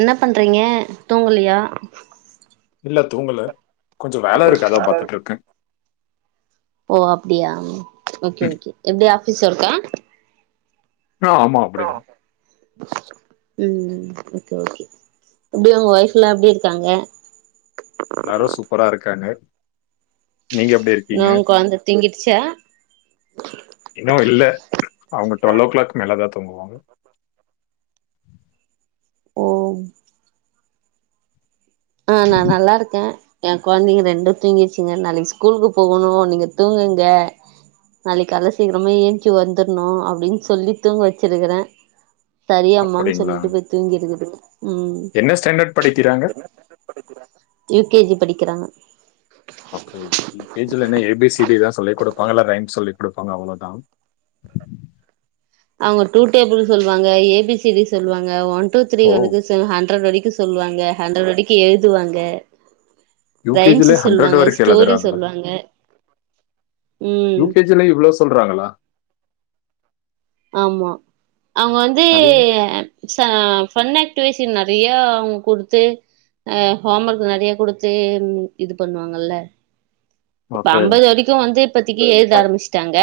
என்ன பண்றீங்க தூங்கலியா இல்ல தூங்கல கொஞ்ச வேல இருக்கு அதா பாத்துட்டு இருக்கே ஓ அப்டியா ஓகே ம். ஓகே எப்டி ஆபீஸ் ஒர்க்கா ஆ, ஆமா அப்படிதான் ம் ஓகே ஓகே எப்டி உங்க ஒய்ஃப் எல்லா எப்டி இருக்காங்க எல்லாரு சூப்பரா இருக்காங்க நீங்க எப்டி இருக்கீங்க இன்னு கொழந்த தூங்கிடுச்சா இன்னு இல்ல அவங்க டுவெல் ஓ கிளாக் மேலதா தூங்குவாங்க ஓ ஆ நா நல்லா இருக்கே ஏ கொழந்தைங்க ரெண்டு தூங்கிருச்சுங்க நாளைக்கு ஸ்கூலுக்கு போகணு நீங்க தூங்குங்க நாளைக்கு கால்ல சீக்கிரமா ஏஞ்சி வந்துரணு அப்டின்னு சொல்லி தூங்க வச்சிருக்கறே சரி அம்மான்னு அப்படிங்களா சொல்லிட்டு போய் தூங்கிருக்குது ம் என்ன ஸ்டாண்டர்ட் படிக்கிறாங்க யு கே ஜி படிக்கிறாங்க கே ஜி ல என்ன ஏ பி சி டி தா குடுப்பாங்க இல்ல ரைம்ஸ் சொல்லி குடுப்பாங்க அவ்வளோதா அவங்க டூ டேபிள் சொல்லுவாங்க ஏ பி சி டி சொல்லுவாங்க ஒன் டூ த்ரீ ஓ வந்து ஸ் ஹண்ரட் வரைக்கு சொல்லுவாங்க ஹண்ரட் வரைக்கு எழுதுவாங்க யூ கே ஜி ரைம்ஸ் ல ஹண்ட்ரட் சொல்லுவாங்க வரைக்கு ஸ்டோரி எழுதுறாங்களா சொல்லுவாங்க யூ ம் கே ஜி ல இவ்ளோ சொ சொல்றாங்களா ஆமா அவங்க வந்து சரி. ச ஃபன் ஆக்ட்டிவிஷன் நெறைய அவங்க குடுத்து அ ஹோம் ஒர்க் நறைய குடுத்து ம் இது பண்ணுவாங்கல்ல இப்ப ஓகே அம்பது வரைக்கு வந்து இப்பத்திக்கு எழுத ஆரம்பிச்சிட்டாங்க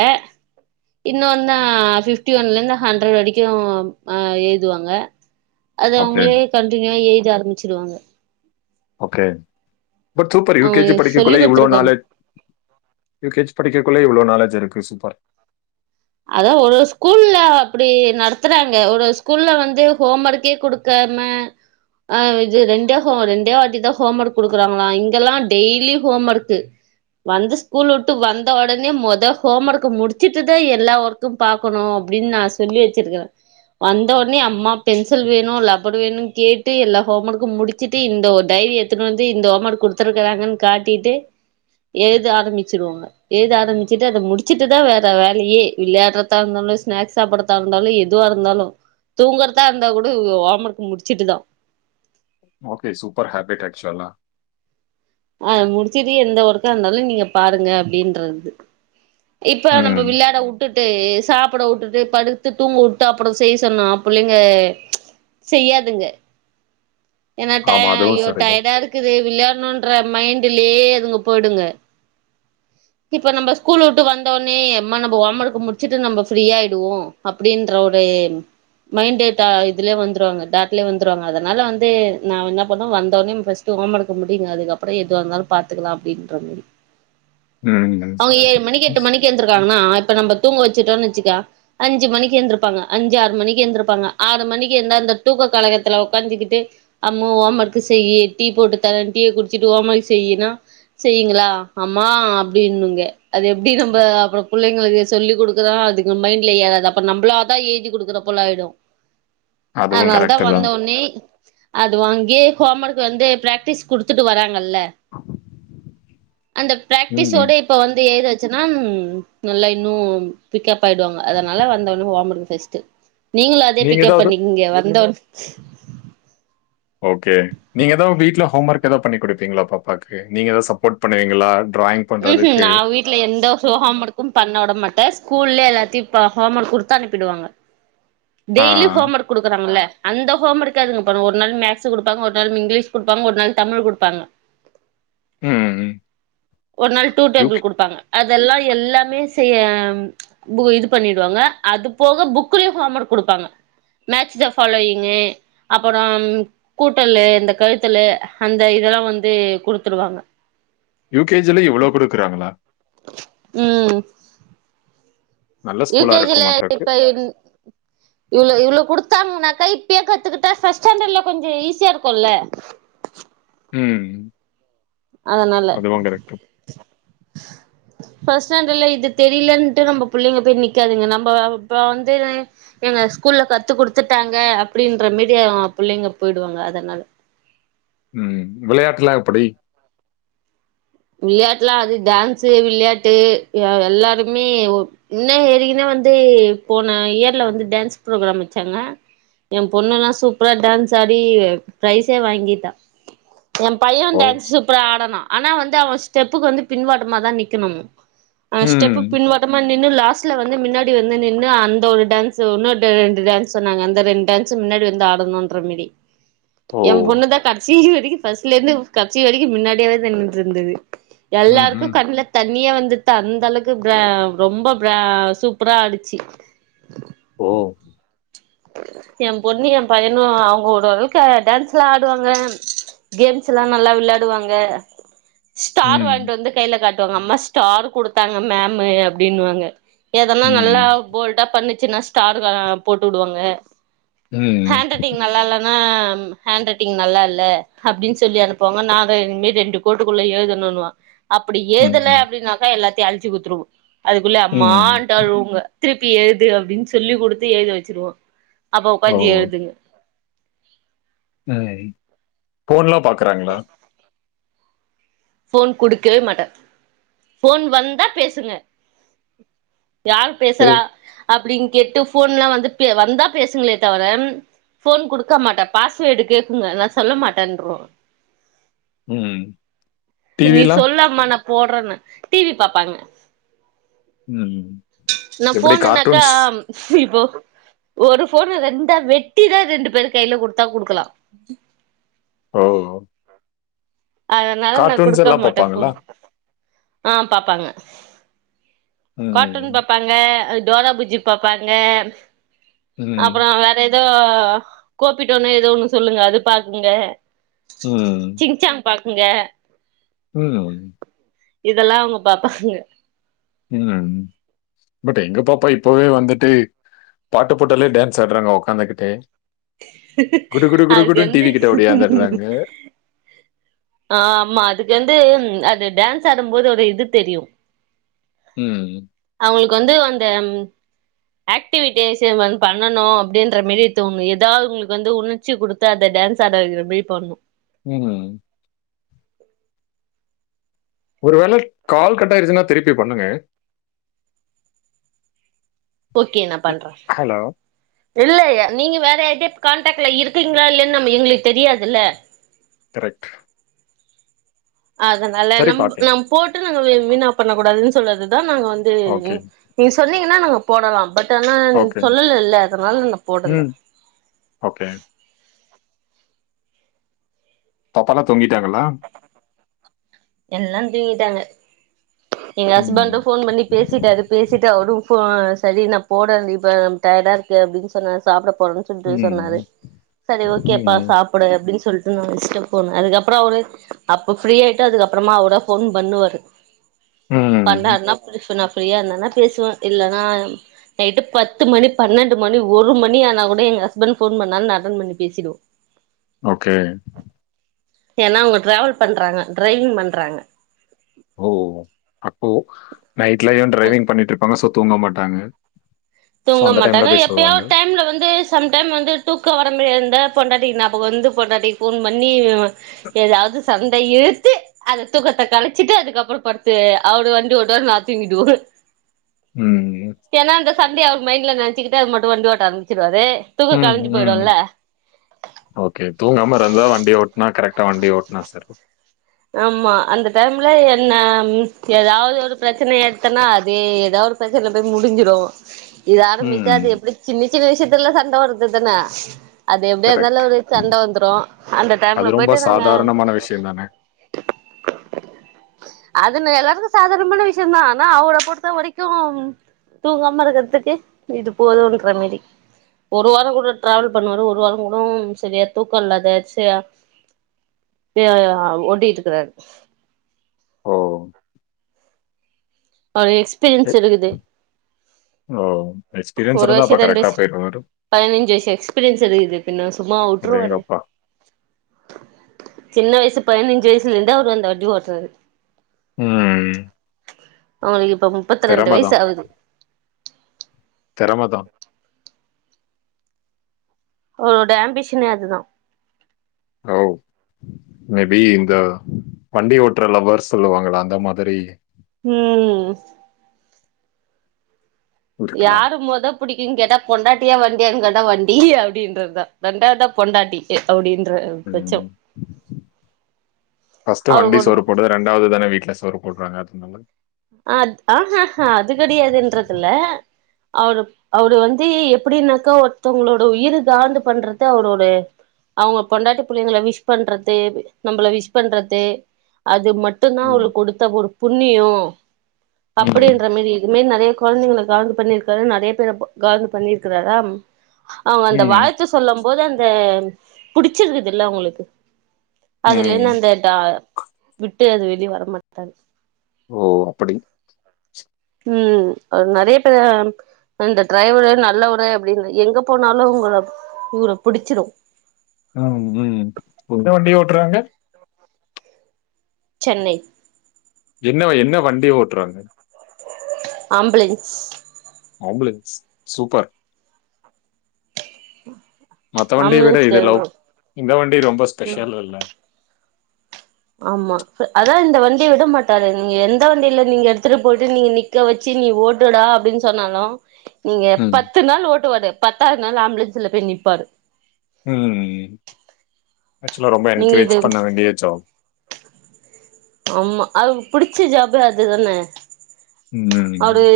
இன்ன ஒன்னா ஃபிப்டி ஒன்ல இருந்து ஹண்ட்ரட் வரைக்கும் ஆ எழுதுவாங்க அத ஓகே அவங்களே கண்டினியூவா எழுதி ஆரம்பிச்சிருவாங்க okay but super U K அவங்க ஜி சொல்லி படிக்கக்குள்ளே இவ்ளோ குடுத்துருக்காங்க நாளேஜ் யூ கே ஜி படிக்கறகுள்ளே இவ்வளோ நாலேஜ் இருக்கு சூப்பர் அதா ஒரு ஒரு ஸ்கூல்ல அப்டி நடத்துறாங்க ஒரு ஸ்கூல்ல வந்து ஹோம் ஒர்க்கே குடுக்க க்காம ஆ இது ரெண்டே ஹம் ரெண்டே வாட்டி தா ஹோம் ஒர்க் கொடுக்குறாங்களா இங்கெல்லா டெய்லி ஹோம் ஒர்க்கு வந்து ஸ்கூல் விட்டு வந்த ஒடனே மொத ஹோம் ஒர்க்க முடிச்சுட்டுதா எப் ல்லா ஓர்க்கும் பாக்கணும் அப்டின்னு நா சொல்லி வச்சிருக்குறே வந்த உடனே அம்மா பென்சில் வேணும் லப்பர் வேணுன்னு கேட்டு எல்லா ஹோம் ஒர்க்கும் முடிச் ச்சிட்டு இந்த டைரி எத்துன்னு வந்து இந்த ஹோம் ஒர்க்கு குடுத்துருக்கிறாங்கன்னு காட்டிட்டு எழுத ஆரம்பிச்சிருவாங்க எழுத ஆரம்பிச்சுட்டு அத முடிச்சுட்டுதா வேற வேலயே விளையாட்றதா இருந்தாலும் ஸ்நாக்ஸ் சாப்பிடறதா இருந்தாலும் எதுவா இருந்தாலும் தூங்கிறதா இருந்தா கூட ஓமர்க்கு முடிச்சிட்டுதா ஓகே சூப்பர் ஹபிட் அச்சுவல்லா ஆ முடிச்சுட்டு எந்த ஒர்க்கா இருந்தாலும் நீங்க பாருங்க அப்டின்றது இப்ப நம்ம ம் விள்ளாட உட் விட்டுட்டு சாப்ட விட்டுட்டு படுத்து தூங்கவுட்டு அப்புறோ செய்ய சொன்னா புள்ளைங்க செய்யாதுங்க ஏனா ஆமா, அதுவும் ஐயோ சரிதான். டயர்டா இருக்குது விளையாட்ணுனு ன்ற மைண்டுலயே அதுங்க போயிடுங்க இப்ப நம்ம ஸ்கூல் விட்டு வந்தோடனே அம்மா நம்ம ஹோம் ஒர்க்க முடிச்சுட்டு நம்ம ஃப்ரீயா ஆயிடுவோ அப்டின்ற ஒரு மைண்ட் த இதுலே வந்துவாங்க தாட்லே வந்துருவாங்க அதனால வந்து நா என்ன பண்ணுவே வந்தோனே ஃபஸ்ட் ஹோமர்க்க முடியுங்க அதுக்கப்றோ எதுவா இருந்தாலு பாத்துகளா அப்டின்ற மாரி ம். அவுங்க ஏழு மணிக்கு எட்டு மணிக்கு எந்திருக்காங்கன்னா இப்ப நம்ம தூங்க வச்சுட்டோனு வச்சுக்க அஞ்சு மணிக்கு எந்திருப்பாங்க அஞ்சு ஆறு மணிக்கு எந்திருப்பாங்க ஆறு மணிக்கு எழுந்தா அந்த தூக்க கலக்கத்துல உக்காந்துக்கிட்டு அம்மு ஹோமர்க்கு செய்யி டீ போட்டு தரே டீய குடிச்சிட்டு ஹோமர்க்கு செய்யினா செய்யுங்களா அம்மா அப்டின்னுங்க அது எப்டி நம்ப அப்றோ பிள்ளைங்களுக்கு சொல்லி குடுக்குறா அதுக்கு மைண்ட்ல ஏறாது அப்ப நம்பளாதா ஏத்தி குடுக்குறா போல ஆயிடு அதுவும் அதனால தா கரெக்ட்டு வந்த தான். ஒன்னே அதுவு அங்கே ஹோமர்க் வந்து ப்ராக்டிஸ் குடுத்துட்டு வராங்கல்ல அந்த ம். ப்ராக்டிஸோட இப்ப வந்து எழுதச்சன்னா ம் நல்லா இன்னும் பிக்கப் ஆயிடுவாங்க அதனால வந்தோன்னே ஒமர்க்கு ஃபஸ்டு நீங்களும் அதே நீங்க பிக்கப் ஏதாவது பண்ணிக்கங்க வந்தோன்னே உஹ ஓகே நீங்க ஏதாவது வீட்ல ஹோமர்க் ஏதாவது பண்ணி குடுப்பீங்களா பாப்பாக்கு நீங்க தா சப்போ்ட் பண்ணுவீங்களா ட்ராயிங் ம் ம் நா வீட் ட்ல எந்த ஒரு ஹோமர்க்கு பண்ணவிட மாட்டே ஸ்கூல்லே எல்லாத்தையு ப ஹோமர்க் குடுத்தனுப்பிடுவாங்க ஆ. டெய்லியு ஹோமர்க் குடுக்குறாங்கல்ல அந்த ஹோமர்க அதுங்க பண்ணு ஒரு நாள் மேக்ஸு குடுப்பாங்க ஒரு நாள் இங்கிலீஷு குடுப்பாங்க ஒரு நாள் தமிழு குடுப்பாங்க ம். ஒரு நாள் டூ யுகே டேபிள் குடுப்பாங்க அது எல்லா எல்லாமே செய்ய பு இது பண்ணிடுவாங்க அது போக புக்குலையு ஹோமர்க் குடுப்பாங்க மேட்ச் த ஃபாலோயிங்கு அப்பறோ கூட்டல்லு இந்த கழித்தல்லு அந்த இது எல்லா வந்து குடுத்துருவாங்க யு கே ஜி ல இவ்ளோ குடுக்குறாங்களா ம் நல்ல யு ஸ்கூலா கே ஜி ல இருக்குமாட்ருக்கு. இப்ப இன் இவ்ளோ இவ்ளோ குடுத்தாங்கனாக்கா இப்பயே கத்துக்கிட்டா ஃபஸ்ட் ஸ்டாண்டர்ட்ல கொஞ்சோ ஈஸியா இருக்குல்ல ம் அதனால அதுவும் கரெக்ட்டு. ஃபஸ்ட் ஸ்டாண்டர்ல இது தெரியலன்ட்டு நம்ம பிள்ளைங்க போயி நிக்காதுங்க நம்ம இப்ப வந்து எங்க ஸ்கூல்ல கத்து குடுத்துட்டாங்க அப்டின்ற மாரி அவ பிள்ளைங்க போயிடுவாங்க அதனால ம் விளையாட்லா எப்புடி விளையாட்டுலா அது டான்ஸு விளையாட்டு எ எல்லாருமே இன்ன ஏரிக்குன்னா வந்து போன இயர்ல வந்து டான்ஸ் ப்ரோக்ராம் வச்சாங்க ஏ பொண்ணெல்லா சூப்பரா டான்ஸ் ஆடி ப்ரைஸே வாங்கிட்டா ஏ பையே ஓ! டான்ஸு சூப்பரா ஆடுனா ஆனா அவ ஸ்டெப்புக்கு வந்து பின்வாட்டமாதா நிக்கணுமா அவே ம். ஸ்டெப்பு பின்வாட்டமா நின்னு லாஸ்ட்ல வந்து மினனாடி வந்து நின்னு அந்த ஒரு டான்ஸு இன்னு ரெண்டு டான்ஸ் சொன்னாங்க அந்த ரெண்டு டான்ஸு முன்னாடி வந்து ஆடணுன்ற மாரி ஓ! ஏம் பொண்ணுதா கடேசி வரைக்கு ஃபர்ஸ்ட்லே இருந்து கடேசி வரைக்கு முன்னாடியாவே தா நின்னுட்ருந்தது எல்லாருக்கு ம்ஹ்ம். கண்ல தண்ணியே வந்துட்டு அந்தளவுக்கு ப்ர ரொம்ப ப்ர சூப்பரா ஆடுச்சு ஓ என பொண்ணு எ பையனு அவுங்கோ ஓரு அளவுக்கு டான்ஸ்ல்லா ஆடுவாங்க கேம்ஸ் எல்லா நல்லா விளையாடுவாங்க ஸ்டார் ம். வாங்கிட்டு வந்து கையில காட்டுவாங்க அம்மா ஸ்டார் கு டுத்தாங்க மேம்மு அப்டினுவாங்க எதன்னா நல்லா ம். போல்டா பண்ணுச்சுன்னா ஸ்டார் அ போட்டுடுவாங்க ம். ஹேண்ட் ரைட்டிங் நல்லால்ல னா ஹேண்ட் ரைட்டிங் நல்லா இல்ல அப்டின்னு சொல்லி அனுப்வாங்க நா வே இனி ரெண்டு கோட்டுக்குள்ள எழுதுணுன்வா அப்டி எழுதல ம். அப்டின்னாக்கா எல்லாத்தையு அழிச்சி குத்துருவோ அதுக்குள்ள ம். அம்மாண்டு அழுவுங்க திருப்பி எழுது அப்டின்னு சொல்லி் குடுத்து எழுத வெச்சுருவோ அப்ப ஓ! உக்காந்தி எழுதுங்க ம் ஃபோன்லா பாக்குறாங்களா ஃபோன் குடுக்கவே மாட்ட ஃபோன் வந்தா பேசுங்க யார் பேசறா ஏய், அப்டின்னு கேட்டு போன்ல்லா வந்துட் பே வந்தா பேசுங்ளே தவர போன் குடுக்க மாட்டா பாஸ்வேர்டு கேக்குங்க நா சொல்ல மாட்டேன்ருவ ம் நீ டிவிலாம் சொல்லாம்மா நா போடறன்னு டி வி பாப்பாங்க ம் ம் நா எப்படி போனன்னாக்க கார்ட்டூன்ஸ் இப்போ ஒரு போன ரெண்டா வெட்டிதா ரெண்டு பேரு கைல குடுத்தா குடுக்கலா ஓ அதனால நா கார்ட்டூன்ஸ் குடுக்க எல்லாம் மாட்ட பார்ப்பாங்களா போன் ஆ பாப்பாங்க ம் கார்ட்டூன் பாப்பாங் ங்க டோரா பூஜ்ஜி பாப்பாங்க ம் அப்பறோ வேற எ ஏதோ கோப்பிட்டோனோ ஏதோ ஒன்னு சொல்லுங்க அது பாக்குங்க ம் சிங் சாங் பாக்குங்க ம் இதெல்லா அவுங்க பாப்பாங்க ம் பட் எங்க பாப்பா இப்பவே வந்துட்டு பாட்டு போட்டாலே டான்ஸ் ஆடுறாங்க உக்காந்துகிட்டே குடு குடு குடு அதுக்கு குடுன்னு டி வந்து வி கிட்ட ஒடியாந்துறாங்க ஆமா அதுக்கு வந்து அது டான்ஸ் ஆடும்போது ஒரு இது தெரியு ம் அவுங்களுக்கு வந்து அந்த ஆக்டிவிட்டேஷன் வன் பண்ணணு அப்டின்ற மேரி தோணு எடு தா அவுங்களுக்கு வந்து உணர்ச்சி குடுத்து அத டான்ஸ் ஆட வெக்கிற மாரி பண்ணு ம் ஒரு வேள க்கால் கட்டாயிருச்சுன்னா திருப்பி பண்ணுங்க ஓகே நா பண்ற ஹலோ இல்லயே நீங்க வேற எப்டி கான்டாக்ட்ல இருக்கீங்களா இல்லையான்னு நம்ம எங்குளுக் தெரியாதுல்ல கரெக்ட் அதனால சரி நம் பாட்டிங் நம் போட்டு நாங்க வீ வீணா பண்ண கூடாதுன்னு சொல்றதுதா நாங்க வந்து ஓகே நீ சொன்னீங்கன்னா நாம போடலா பட் ஆனா ஓகே சொல்லல இல்ல அதனால நா போடல ம் ஓகே பாப்பாலா தூங்கிட்டாங்களா எல்லா தூங்கிட்டாங்க எங்க ம் ஹஸ்பண்டு போன் பண்ணி பேசிட்டாரு பேசிட்டு அவரு இப்பே சரி நா போடன்டி இப்ப டயர்டா இருக்கு அப்டின்னு சொன்னாரு சாப்ட போறென் சொல்லிட்டு சொன்னாரு ம் சரி ஓகேப்பா ம் சாப்பிடு அப்டின் சொல்ட்டு நா வெஷ்ட ஃபோனு அதுக்கப்புறோ அவரு அப்ப ஃப்ரீயாயிட்டு அதுக் அப்புறமா அவரே ஃபோன் பண்ணுவாரு ம். பண்றாருன்னா புதூசு நா ஃப்ரீயா இருந்தேன்னா பேசுவே இல்லனா நைட் பத்து மணி பன்னெண்டு மணி ஒரு மணி ஆனா கூட எங்க ஹஸ்பண்ட் ஃபோன் பண்ணால நா அட்டன் பண்ணி பேசிடுவ் ஓகே ஏன்னா அவங்க டிராவல் பண்றாங்க டிரைவிங் பண்றாங்க ஓ அப்போ நைட்ல ஏ டிரைவிங் பண்ணிட்டு இருப்பாங்க ஸோ தூங்க மாட்டாங்க ஸோ தூங்க அந்த டைம்ல மாட்டாங்க போய் எப்பயோ சொல்லுவாங்க. ஒர் டைம்ல வந்து சம் டைம் வந்து தூக்க வர மாரி இருந்தா பொண்டாட்டிக்கு ஞாபகம் வந்து பொண்டாட்டிக்கு ஃபோன் பண்ணி ஏதாவது சண்டை இழுத்து அந்த தூக்கத்த கலச்சிட்டு அதுக்கு அப்புறோ பட்த்து அவரரு வண்டி ஒட்டுவாரு நா தூங்கிடுவோ ம் ம் ஏன்னா அந்த சண்டய அவர் மைண்ட்ல நென்ச்சு கிட்டே மட்டு வண்டி ஓட்ட ஆரம்பிச்சுடுவாரு தூக்கோ ம், களஞ்சி ம். போயிடுல்ல ஓகே தூங்காம நல்லா வண்டி ஓட்னா கரெக்டா வண்டி ஓட்னா சரி ஆமா அந்த டைம்ல என்ன ஏதாவது ஒரு பிரச்சன எட்த்தேன்னா அதே தாவத் பிரச்சன இப்ப முடிஞ்சிடூ இதாது ம். மிஞ்சாது எப்டி சின்ன சின்ன விஷயத்துலா சண்ட வருதுத்தான அது எப்டியா இருந்தாலூ கரெக்ட். ஒரு சண்ட வந்துறோ அந்த அது டைம்ல ரொம்ப போயிட்டு நாங்க சாதாரணமான விஷயம் தானே! எதுக்கு அது நா எல்லாருக்கூ சாதாரணமான விஷயந்தான் ஆனா அவரை பொறுத்த வரைக்கூ தூங்காம்ம இருக்கிறதுக்கு இது போதுன்ற மேரி ஒரு வார கூட டிராவல் பண்ணுவாரு ஒரு வார கூட சரியா தூக்க இல்லாத அட்ச்சியா எ ஆ ஓடிட்டிருக்கார் ஓ ஒரு எ எக்ஸ்பீரியன்ஸ் இருக்குது ஓ எக்ஸ்பீரியன்ஸ் ஒரு இருந்தா அப்ப வயசு ரெண்டு கரெக்ட்டா வயசு போயிருவாரு. பதினஞ்சு வயசு எக்ஸ்பீரியன்ஸ் இருக்குது பின்ன சும்மாவா விட்ருவாரு அடேங்கப்பா! சின்ன வயசு பதினைஞ்சு வயசு இருந்து அவரு அந்த வண்டி ஓட்டுறாரு ம் அவங்களுக்கு இப்ப முப்பத்தி ரெண்டு திறம வயசு ஆகுது திறமதா அவங்களோட ஆம்பிஷனே அதுதா மே பி இந்த வண்டி ஓட்ற லவ்வர்ஸ் சொல்லுவாங்களா அந்த மாதிரி ம் இருக்கலாம். யாரு மொத பிடிக்கூ கேட்டா பொண்டாட்டியா வண்டியான் கேட்டா வண்டி அப்டின்றதுதா ரெண்டாவத் தா பொண்டாட்டி எ அப்டின்றாறு சரிங்கெ ஃபஸ்ட்டு வண்டி அவருக்கு சோறு ஒன்னு போட்டது ரெண் டாவது தானே வீட்ல சோறு போட்றாங்க அத்னால அத் ஹ ஹ ஹாங் அது கடியாதுன்றத்தில்ல அவரு அவரு வந்து எப்டின்னாக்கா ஒருத்தவங்களோட உயிர் காந்து பண்றது அவரோட அவுங்க பொண்டாட்டி புள்ளைங்கள விஷ் பண்றத்து நம்மள விஷ் பண்றது அது மட் மட்டுந்தா ம். அவளுக்கு கொடுத்த ஒரு புண்ணியோ ம். அப்டின்ற மாரி இதுவே நெறய கொழந்தைங்கள கலந்து பண்ணியிருக்காரு நெறய பேரு கலந்து பண்ணிருக்கிறாரா அவுங்க அந்த ம். வாழ்த்த சொல்லும் போது அந்த புடிச்சிருக்குதுல்ல உங்களுக்கு அதுலன்னு ம். அந்த டா விட்டு அது வெளியே வரமாட்டாரு ஓ அப்டி ம் அவரு நெறய பேர இந்த டிரைவரு நல்லவரு அப்டின்னு எங்க போனாலும் உங்கள இவர பிடிச்சிறு ம்ம் எந்த வண்டி ஓட்டறாங்க சென்னை என்ன என்ன வண்டி ஓட்டுறாங்க ஆம்புலன்ஸ் ஆம்புலன்ஸ் சூப்பர் மத்த வண்டிய விட ஆம்புலன்ஸ் இது லவ் டிரைவர் இந்த வண்டி ரொம்ப ம் ஸ்பெஷலில்ல ஆமா அதா இந்த வண்டிய விட மாட்டாரு நீங்க எந்த வண்டியில நீங்க எடுத்துட்டு போயிட்டு நீங்க நீக் க்க வச்சு நீ ஓட்டுடா அப்டின்னு சொன்னாலு நீங்க ம். பத்து நாள் ஓட்டுவாரு பத்தாவது நாள் ஆம்புலன்ஸ்ல போய் நிற்பாரு ம் ம் ஆக்சுவலா ரொம்ப நீங்க இது என்கரேஜ் பண்ண வேண்டிய ஜாப் ஆமா அவருக்கு புடிச்ச ஜபே அதுதானே அவரு ம்.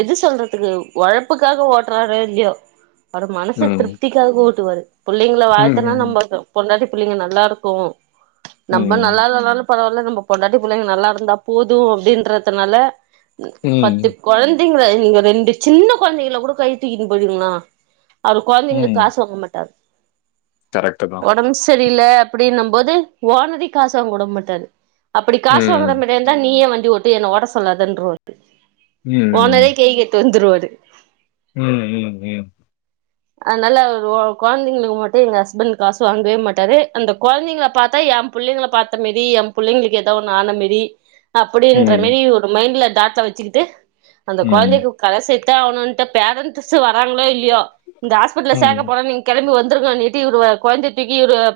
எது சொல்றதுக்கு ஒழப்புக்காக ஓட்டுறாரே இல்லயோ அவரு மனசு திருப் ம். த்திக்காக ஓட்டுவாரு புள்ளைங்களை வாழ்த்தனா ம். நம்ம பொண்டாடி பிள்ளைங்க நல்லா இருக்கு நம்ம நல்லா ம். இல்லனாலு பரவாயில்ல நம்ம பொண்டாட்டி புள்ளைங்க நல்லா இருந்தா போது அப்டின்றதுனால ம் த்து கொழந்தைங்கள நீங்க ரெண்டு சின்ன கொழந்தைங்கள கூட கை தூக்கின்னு போவிங்களா அவரு கொழந்தைங்களுக்கு காசு வாங்க மாட்டாரு கரெக்டு தா ஒடம்பு செரியில அப்டின்னு போது ஒன்னரையு காசு வாங்க உட மாட்டாரு அப்டி காசு ம். வாங்குற மாரியா தா இருந்தா நீயே வண்டி ஓட்டு என்ன ஓட சொல்லாதுன்ற வாரு ஓனரே ம். கை கட் டுந்துரு வாரு ம் ம் ம் அதனால ஒரு கொழந்தங்களுக்கு மட்டு எங்க ஹஸ்பண்ட் காசு வாங்கவே மாட்டாரு அந்த கொழந்தங்க பாத்தா எம் புள்ளைக்கள பாத்த மேரி எம் புள்ளைங்களுக்கு ஏதோ ஒன்னு ஆன மேரி அப்டின்ற ம். மேரி ஒரு மைண்ட்ல டாட்ல வச்சுக்கிட்டு அந்த ம். கொழந்தக்கு கரசேத்தே ஆவணுன்னுட்டு பேரண்ட் வராங்களோ இல்லயோ இந்த ஹாஸ்பிடல ம். சேக்க போற நீங்க கெளம்பி வந்திருக்கன்னிட்டு இவுரு கொழந்தய தூக்கி இவுரு